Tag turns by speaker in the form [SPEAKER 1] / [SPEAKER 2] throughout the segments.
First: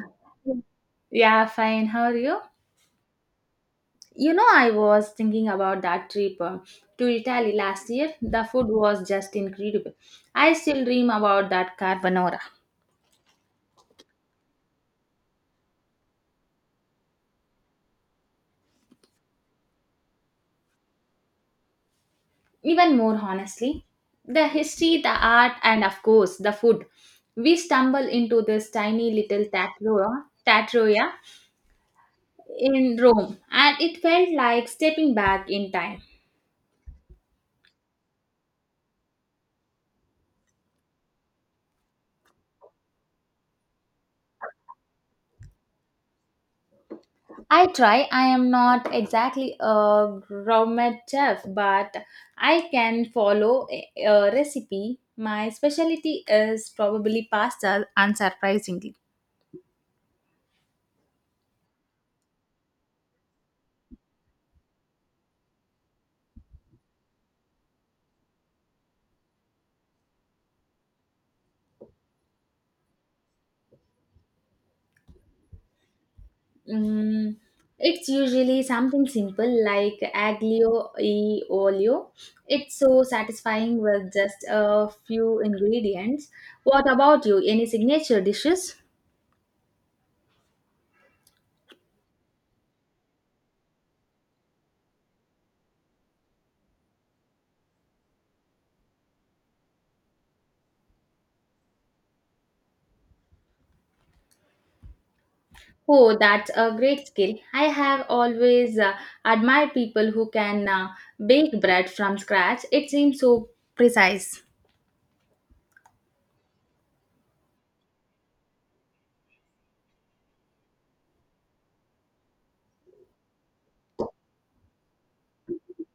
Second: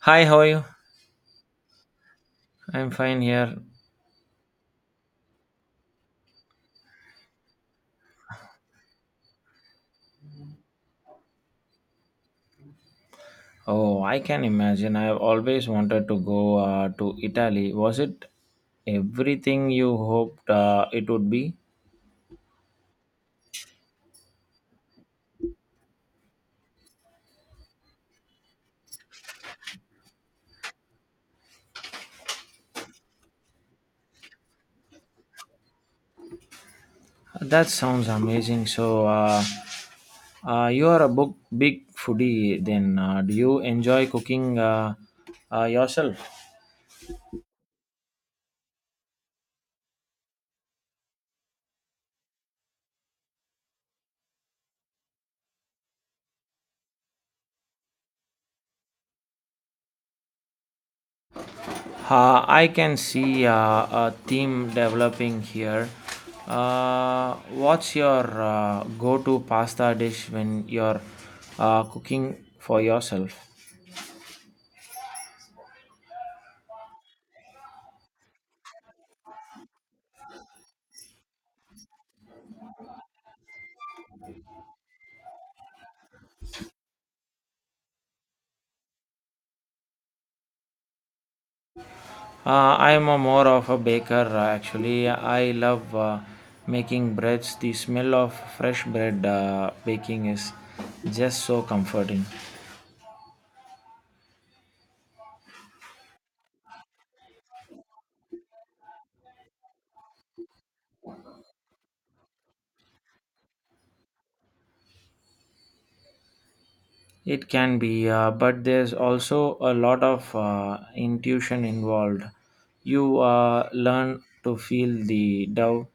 [SPEAKER 1] Hi, how are you?
[SPEAKER 2] Yeah, fine. How are you?
[SPEAKER 1] I'm fine here.
[SPEAKER 2] You know, I was thinking about that trip to Italy last year. The food was just incredible. I still dream about that carbonara.
[SPEAKER 1] Oh, I can imagine. I've always wanted to go to Italy. Was it everything you hoped it would be?
[SPEAKER 2] Even more honestly, the history, the art, and of course, the food. We stumble into this tiny little tatro, tatroia in Rome, and it felt like stepping back in time.
[SPEAKER 1] That sounds amazing. So, you are a book, Big foodie then. Do you enjoy cooking yourself?
[SPEAKER 2] I try. I am not exactly a gourmet chef, but I can follow a recipe. My specialty is probably pasta, unsurprisingly.
[SPEAKER 1] I can see a theme developing here. What's your go to pasta dish when you're cooking for yourself?
[SPEAKER 2] Mm, it's usually something simple like aglio e olio. It's so satisfying with just a few ingredients. What about you? Any signature dishes?
[SPEAKER 1] I'm a more of a baker actually. I love making breads. The smell of fresh bread baking is just so comforting.
[SPEAKER 2] Oh, that's a great skill. I have always admired people who can bake bread from scratch. It seems so precise.
[SPEAKER 1] It can be, but there's also a lot of intuition involved. You learn to feel the dough.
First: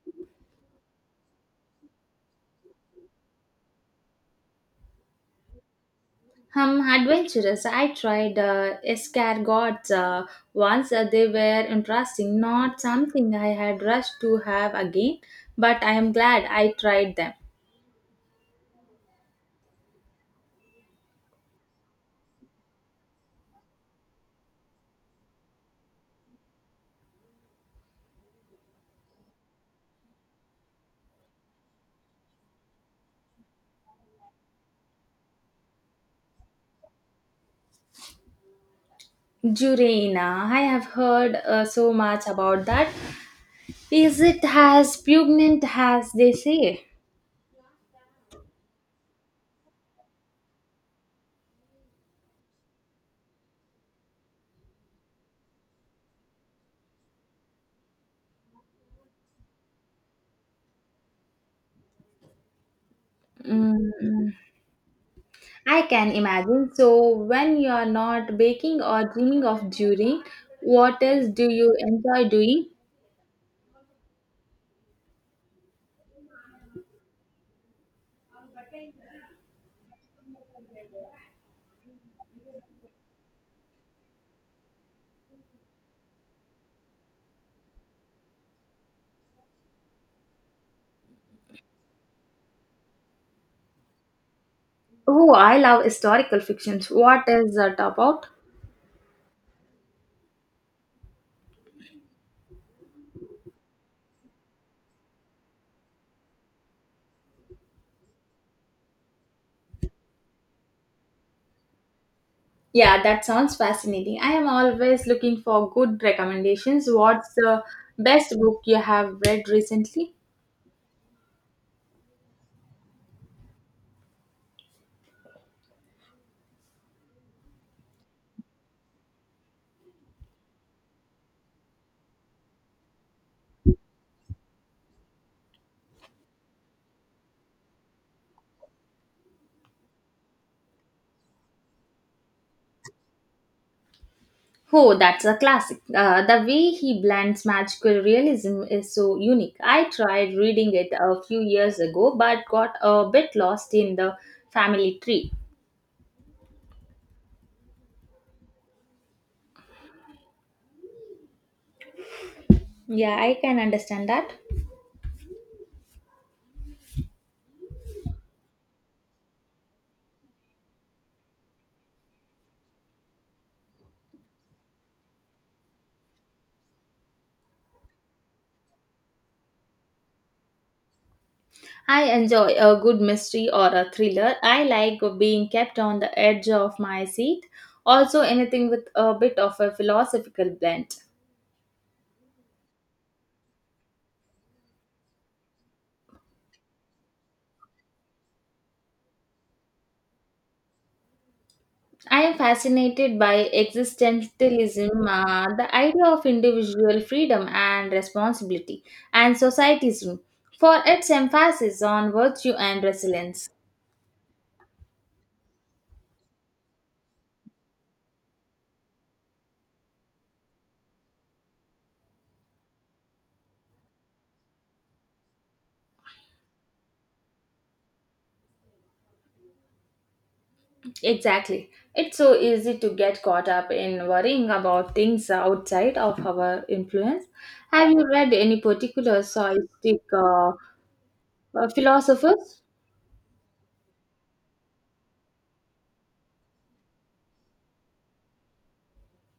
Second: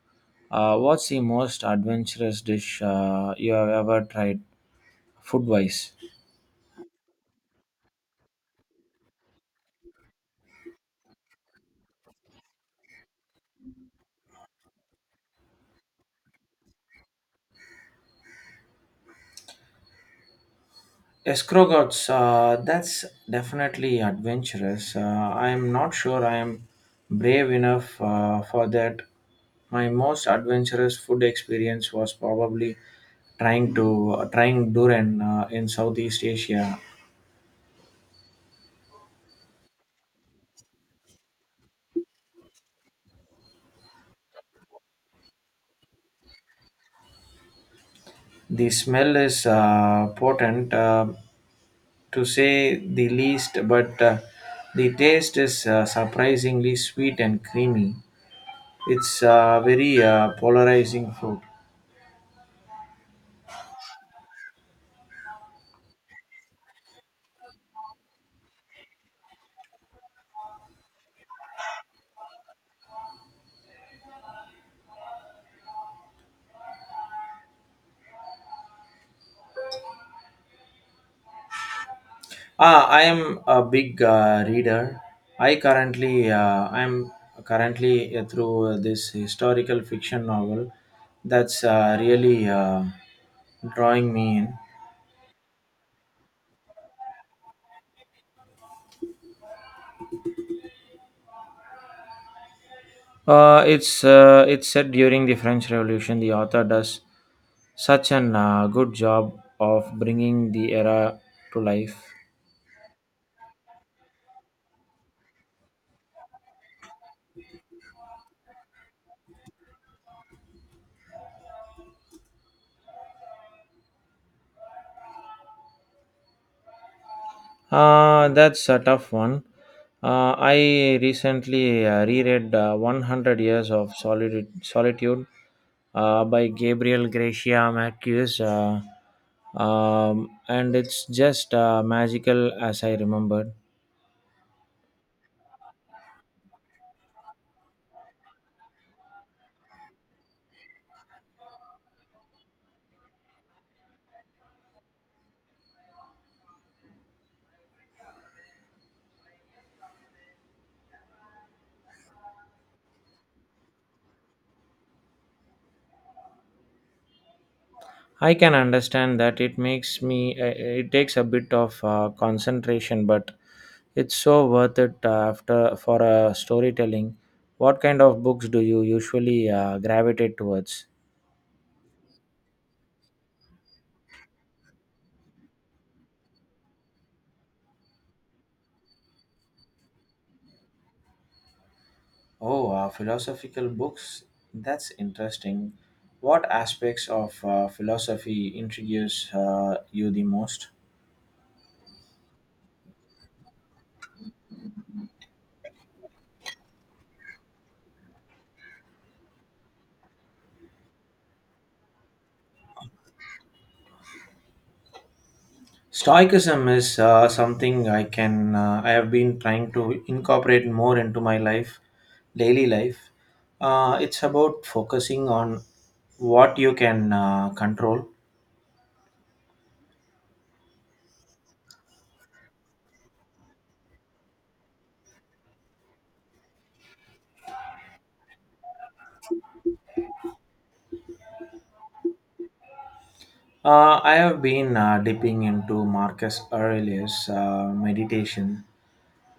[SPEAKER 1] What's the most adventurous dish you have ever tried food wise?
[SPEAKER 2] Adventurous. I tried escargots once. They were interesting, not something I had rushed to have again, but I am glad I tried them.
[SPEAKER 1] Escrow gods, that's definitely adventurous. I'm not sure I am brave enough for that. My most adventurous food experience was probably trying durian in Southeast Asia.
[SPEAKER 2] Jurena, I have heard so much about that. Is it as pungent as they say?
[SPEAKER 1] The smell is potent, to say the least, but the taste is surprisingly sweet and creamy. It's a very polarizing fruit.
[SPEAKER 2] Mm. I can imagine. So, when you are not baking or dreaming of during, what else do you enjoy doing?
[SPEAKER 1] Ah, I am a big reader. I'm currently through this historical fiction novel that's really drawing me in.
[SPEAKER 2] Oh, I love historical fictions. What is that about?
[SPEAKER 1] It's set during the French Revolution. The author does such an good job of bringing the era to life.
[SPEAKER 2] Yeah, that sounds fascinating. I am always looking for good recommendations. What's the best book you have read recently?
[SPEAKER 1] That's a tough one. I recently reread 100 Years of Solitude by Gabriel Gracia Marquez, and it's just magical as I remembered.
[SPEAKER 2] Oh, that's a classic. The way he blends magical realism is so unique. I tried reading it a few years ago but got a bit lost in the family tree. Yeah, I can understand that.
[SPEAKER 1] I can understand that it makes me, it takes a bit of concentration, but it's so worth it after for storytelling. What kind of books do you usually gravitate towards?
[SPEAKER 2] I enjoy a good mystery or a thriller. I like being kept on the edge of my seat. Also, anything with a bit of a philosophical blend.
[SPEAKER 1] Oh, philosophical books. That's interesting. What aspects of philosophy intrigues you the most?
[SPEAKER 2] I am fascinated by existentialism, the idea of individual freedom and responsibility, and societism for its emphasis on virtue and resilience.
[SPEAKER 1] Stoicism is something I have been trying to incorporate more into my life, daily life. It's about focusing on what you can control.
[SPEAKER 2] Exactly. It's so easy to get caught up in worrying about things outside of our influence. Have you read any particular stoic uh, philosophers?
[SPEAKER 1] I have been dipping into Marcus Aurelius' meditation.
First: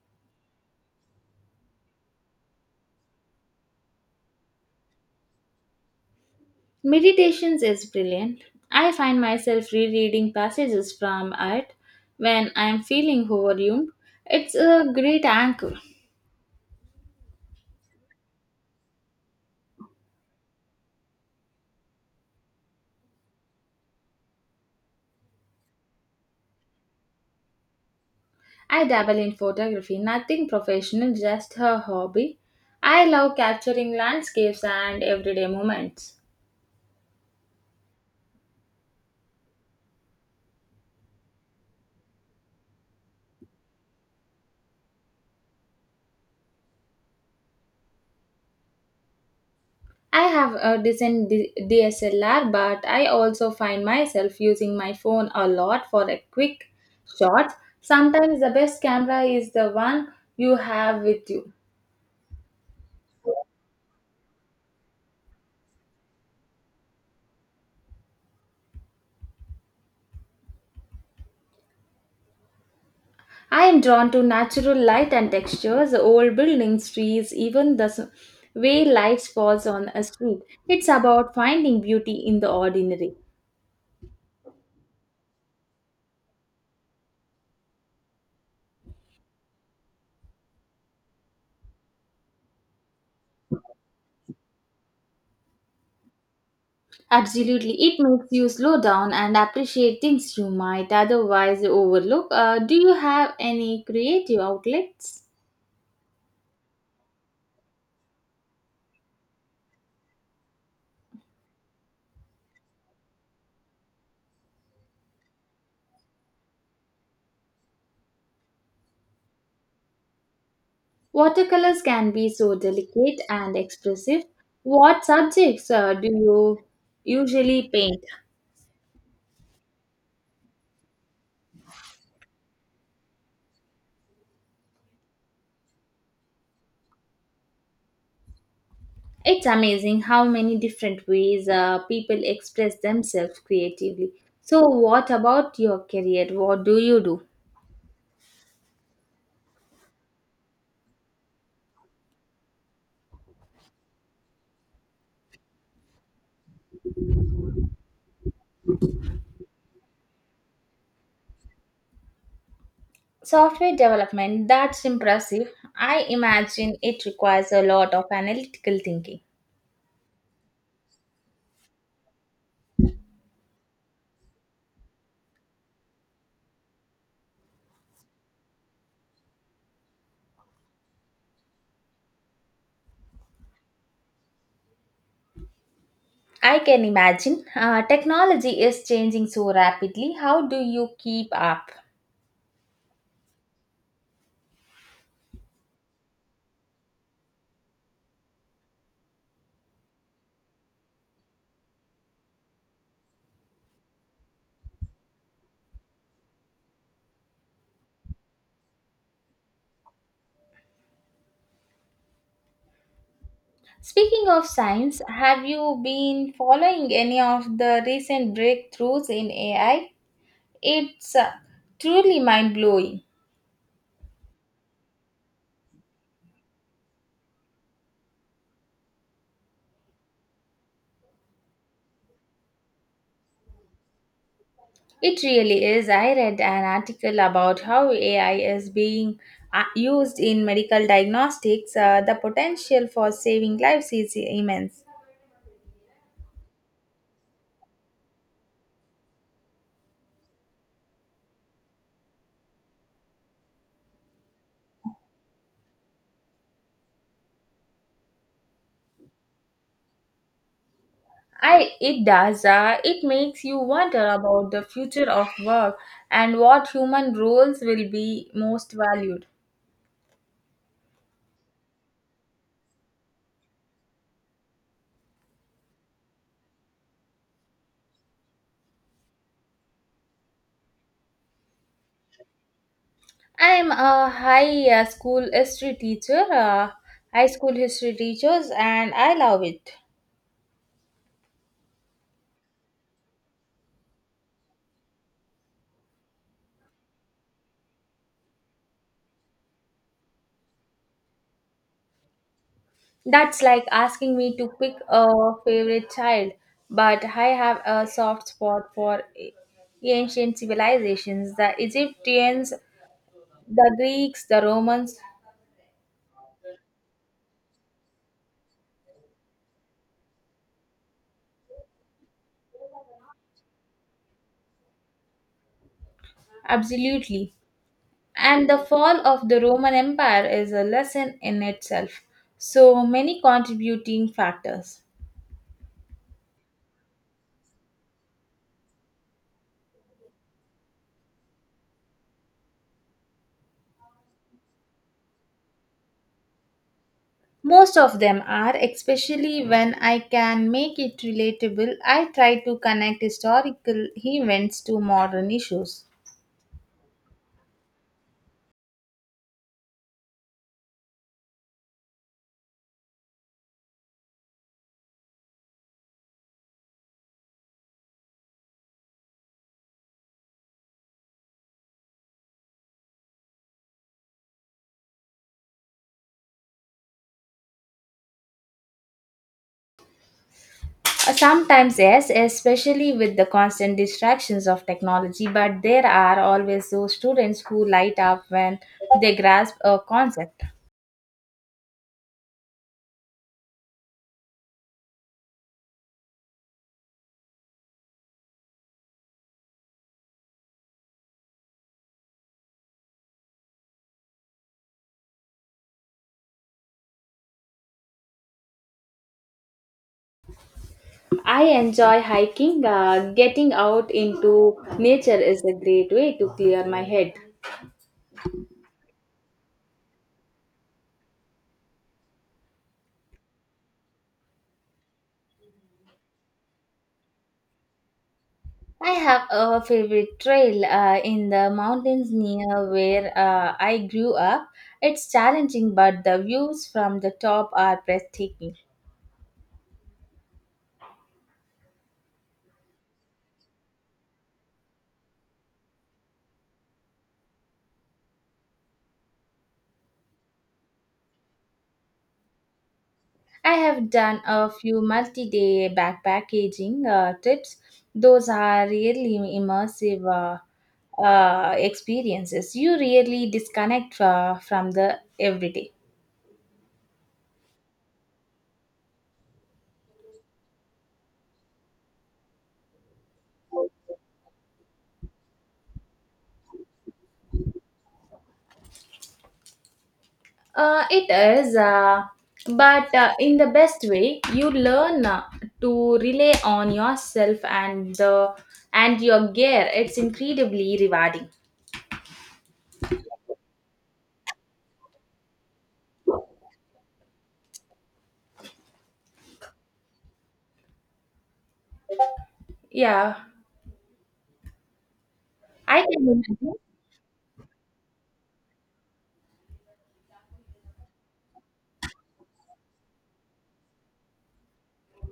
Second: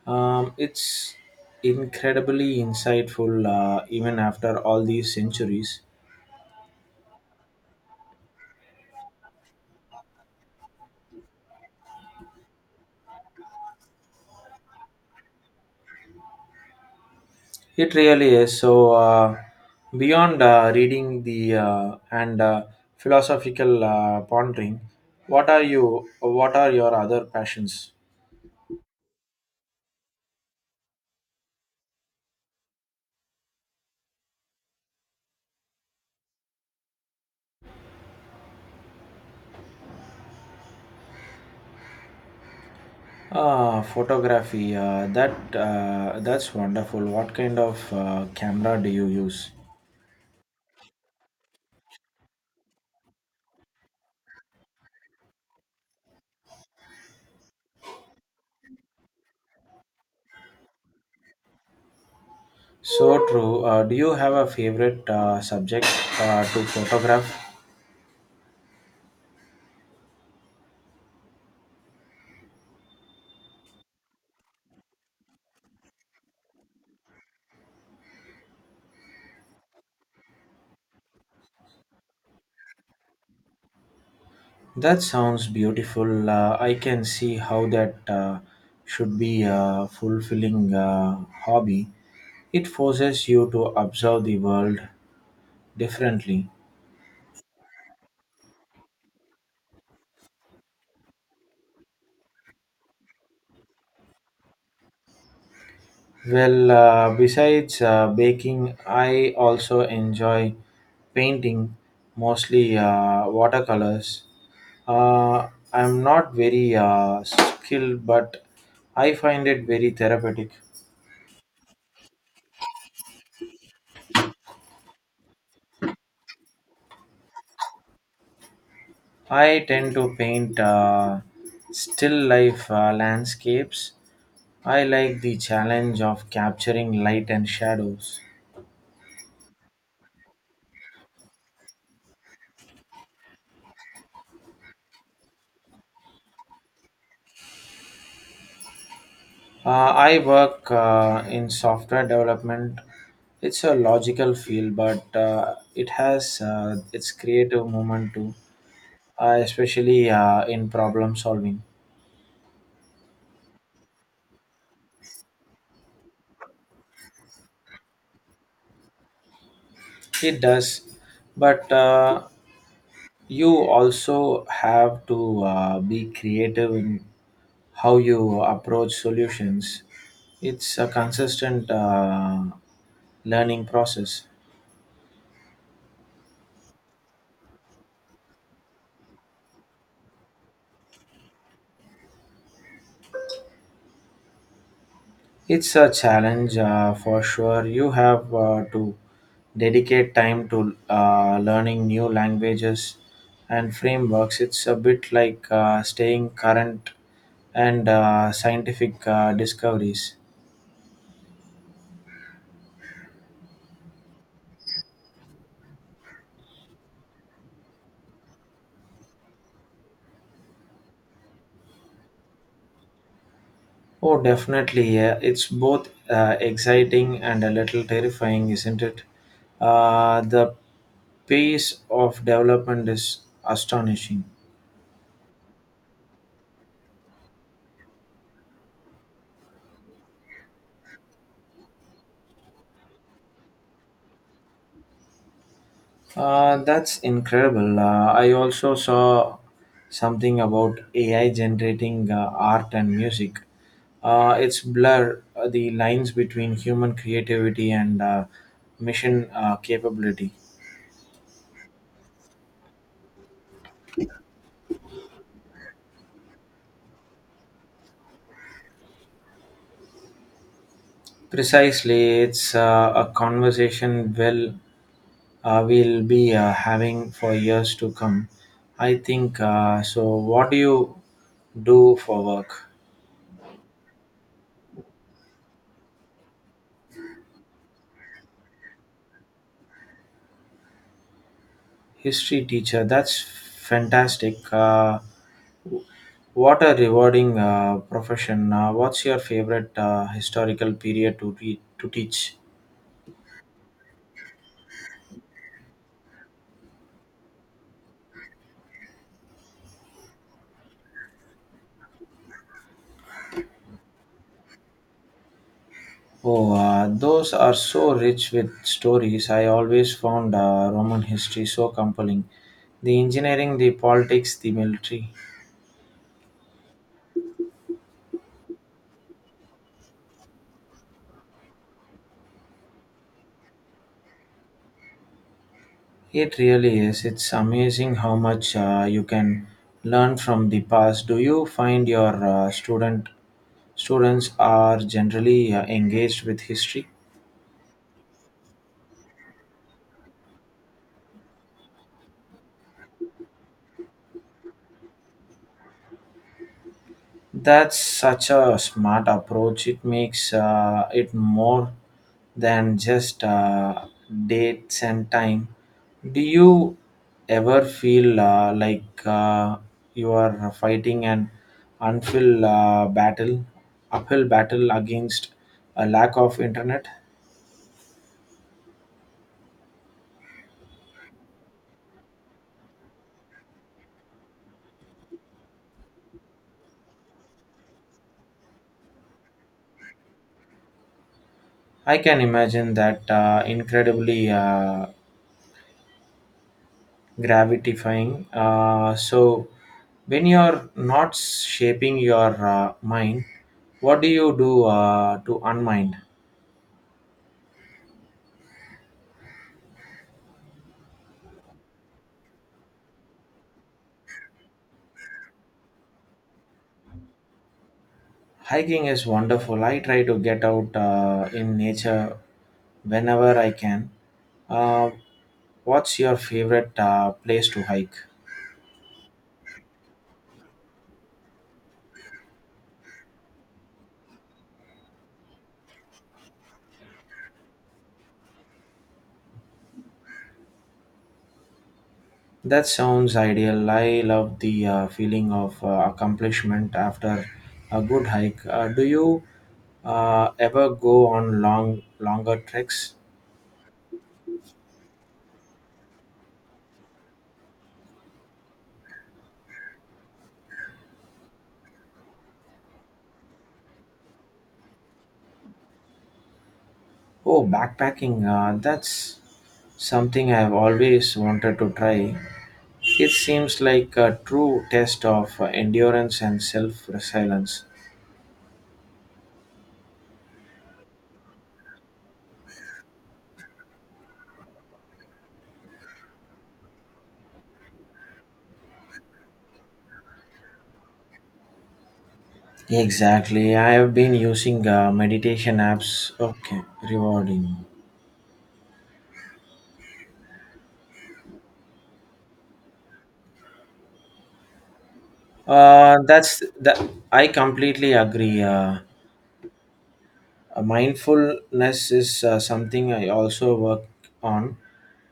[SPEAKER 1] It's incredibly insightful, even after all these centuries.
[SPEAKER 2] Meditations is brilliant. I find myself rereading passages from it when I am feeling overwhelmed. It's a great anchor.
[SPEAKER 1] It really is. So, beyond reading the and philosophical pondering, What are your other passions?
[SPEAKER 2] I dabble in photography, nothing professional, just a hobby. I love capturing landscapes and everyday moments.
[SPEAKER 1] Ah, photography. That's wonderful. What kind of camera do you use?
[SPEAKER 2] I have a decent DSLR, but I also find myself using my phone a lot for a quick shot. Sometimes the best camera is the one you have with you.
[SPEAKER 1] So true. Do you have a favorite subject to photograph?
[SPEAKER 2] I am drawn to natural light and textures, old buildings, trees, even the way light falls on a street. It's about finding beauty in the ordinary.
[SPEAKER 1] That sounds beautiful. I can see how that should be a fulfilling hobby. It forces you to observe the world differently.
[SPEAKER 2] Absolutely, it makes you slow down and appreciate things you might otherwise overlook. Do you have any creative outlets?
[SPEAKER 1] Well, besides baking, I also enjoy painting, mostly watercolors. Uh, I'm not very skilled, but I find it very therapeutic.
[SPEAKER 2] Watercolors can be so delicate and expressive. What subjects do you usually paint?
[SPEAKER 1] I tend to paint still life landscapes. I like the challenge of capturing light and shadows.
[SPEAKER 2] It's amazing how many different ways people express themselves creatively. So, what about your career? What do you do?
[SPEAKER 1] I work in software development. It's a logical field, but it has its creative moment too, especially in problem solving.
[SPEAKER 2] Software development, that's impressive. I imagine it requires a lot of analytical thinking.
[SPEAKER 1] It does, but you also have to be creative in how you approach solutions. It's a consistent learning process.
[SPEAKER 2] I can imagine. Technology is changing so rapidly. How do you keep up?
[SPEAKER 1] It's a challenge for sure. You have to dedicate time to learning new languages and frameworks. It's a bit like staying current and scientific discoveries.
[SPEAKER 2] Speaking of science, have you been following any of the recent breakthroughs in AI? It's truly mind blowing.
[SPEAKER 1] Oh, definitely. Yeah. It's both exciting and a little terrifying, isn't it? The pace of development is astonishing.
[SPEAKER 2] It really is. I read an article about how AI is being used in medical diagnostics. The potential for saving lives is immense.
[SPEAKER 1] That's incredible. I also saw something about AI generating art and music. It's blur the lines between human creativity and mission capability.
[SPEAKER 2] I it does. It makes you wonder about the future of work and what human roles will be most valued.
[SPEAKER 1] Precisely, it's a conversation we'll be having for years to come. I think so. What do you do for work?
[SPEAKER 2] I'm a high school history teacher, High school history teachers, and I love it.
[SPEAKER 1] History teacher. That's fantastic. What a rewarding profession. What's your favorite historical period to teach?
[SPEAKER 2] That's like asking me to pick a favorite child, but I have a soft spot for ancient civilizations the Egyptians, the Greeks, the Romans,
[SPEAKER 1] Oh, those are so rich with stories. I always found Roman history so compelling. The engineering, the politics, the military.
[SPEAKER 2] absolutely. And the fall of the Roman Empire is a lesson in itself. So many contributing factors.
[SPEAKER 1] It really is. It's amazing how much you can learn from the past. Do you find your students are generally engaged with history?
[SPEAKER 2] Most of them are, especially when I can make it relatable. I try to connect historical events to modern issues.
[SPEAKER 1] That's such a smart approach. It makes it more than just dates and time. Do you ever feel like you are fighting an unfilled uh, battle, uphill battle against a lack of internet?
[SPEAKER 2] Sometimes, yes, especially with the constant distractions of technology, but there are always those students who light up when they grasp a concept.
[SPEAKER 1] I can imagine that incredibly gravitifying. So, when you're not shaping your mind, what do you do to unmind?
[SPEAKER 2] I enjoy hiking. Getting out into nature is a great way to clear my head.
[SPEAKER 1] Hiking is wonderful. I try to get out in nature whenever I can. Uh, what's your favorite place to hike?
[SPEAKER 2] I have a favorite trail in the mountains near where I grew up. It's challenging, but the views from the top are breathtaking.
[SPEAKER 1] That sounds ideal. I love the feeling of accomplishment after a good hike. Do you ever go on longer treks?
[SPEAKER 2] I have done a few multi day backpacking trips, those are really immersive. Experiences you really disconnect from the everyday.
[SPEAKER 1] Oh, backpacking, that's something I've always wanted to try. It seems like a true test of endurance and self resilience.
[SPEAKER 2] It is, but in the best way, you learn to rely on yourself and the and your gear. It's incredibly rewarding.
[SPEAKER 1] Exactly. I have been using meditation apps. Okay, rewarding.
[SPEAKER 2] Yeah, I can
[SPEAKER 1] That's
[SPEAKER 2] imagine.
[SPEAKER 1] that. I completely agree. Mindfulness is something I also work on.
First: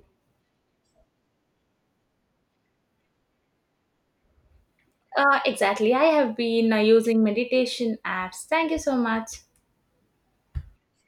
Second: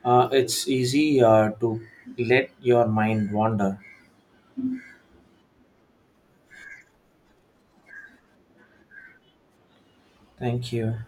[SPEAKER 1] It's easy to let your mind wander.
[SPEAKER 2] Exactly. I have been using meditation apps. Thank you so much.
[SPEAKER 1] Thank you.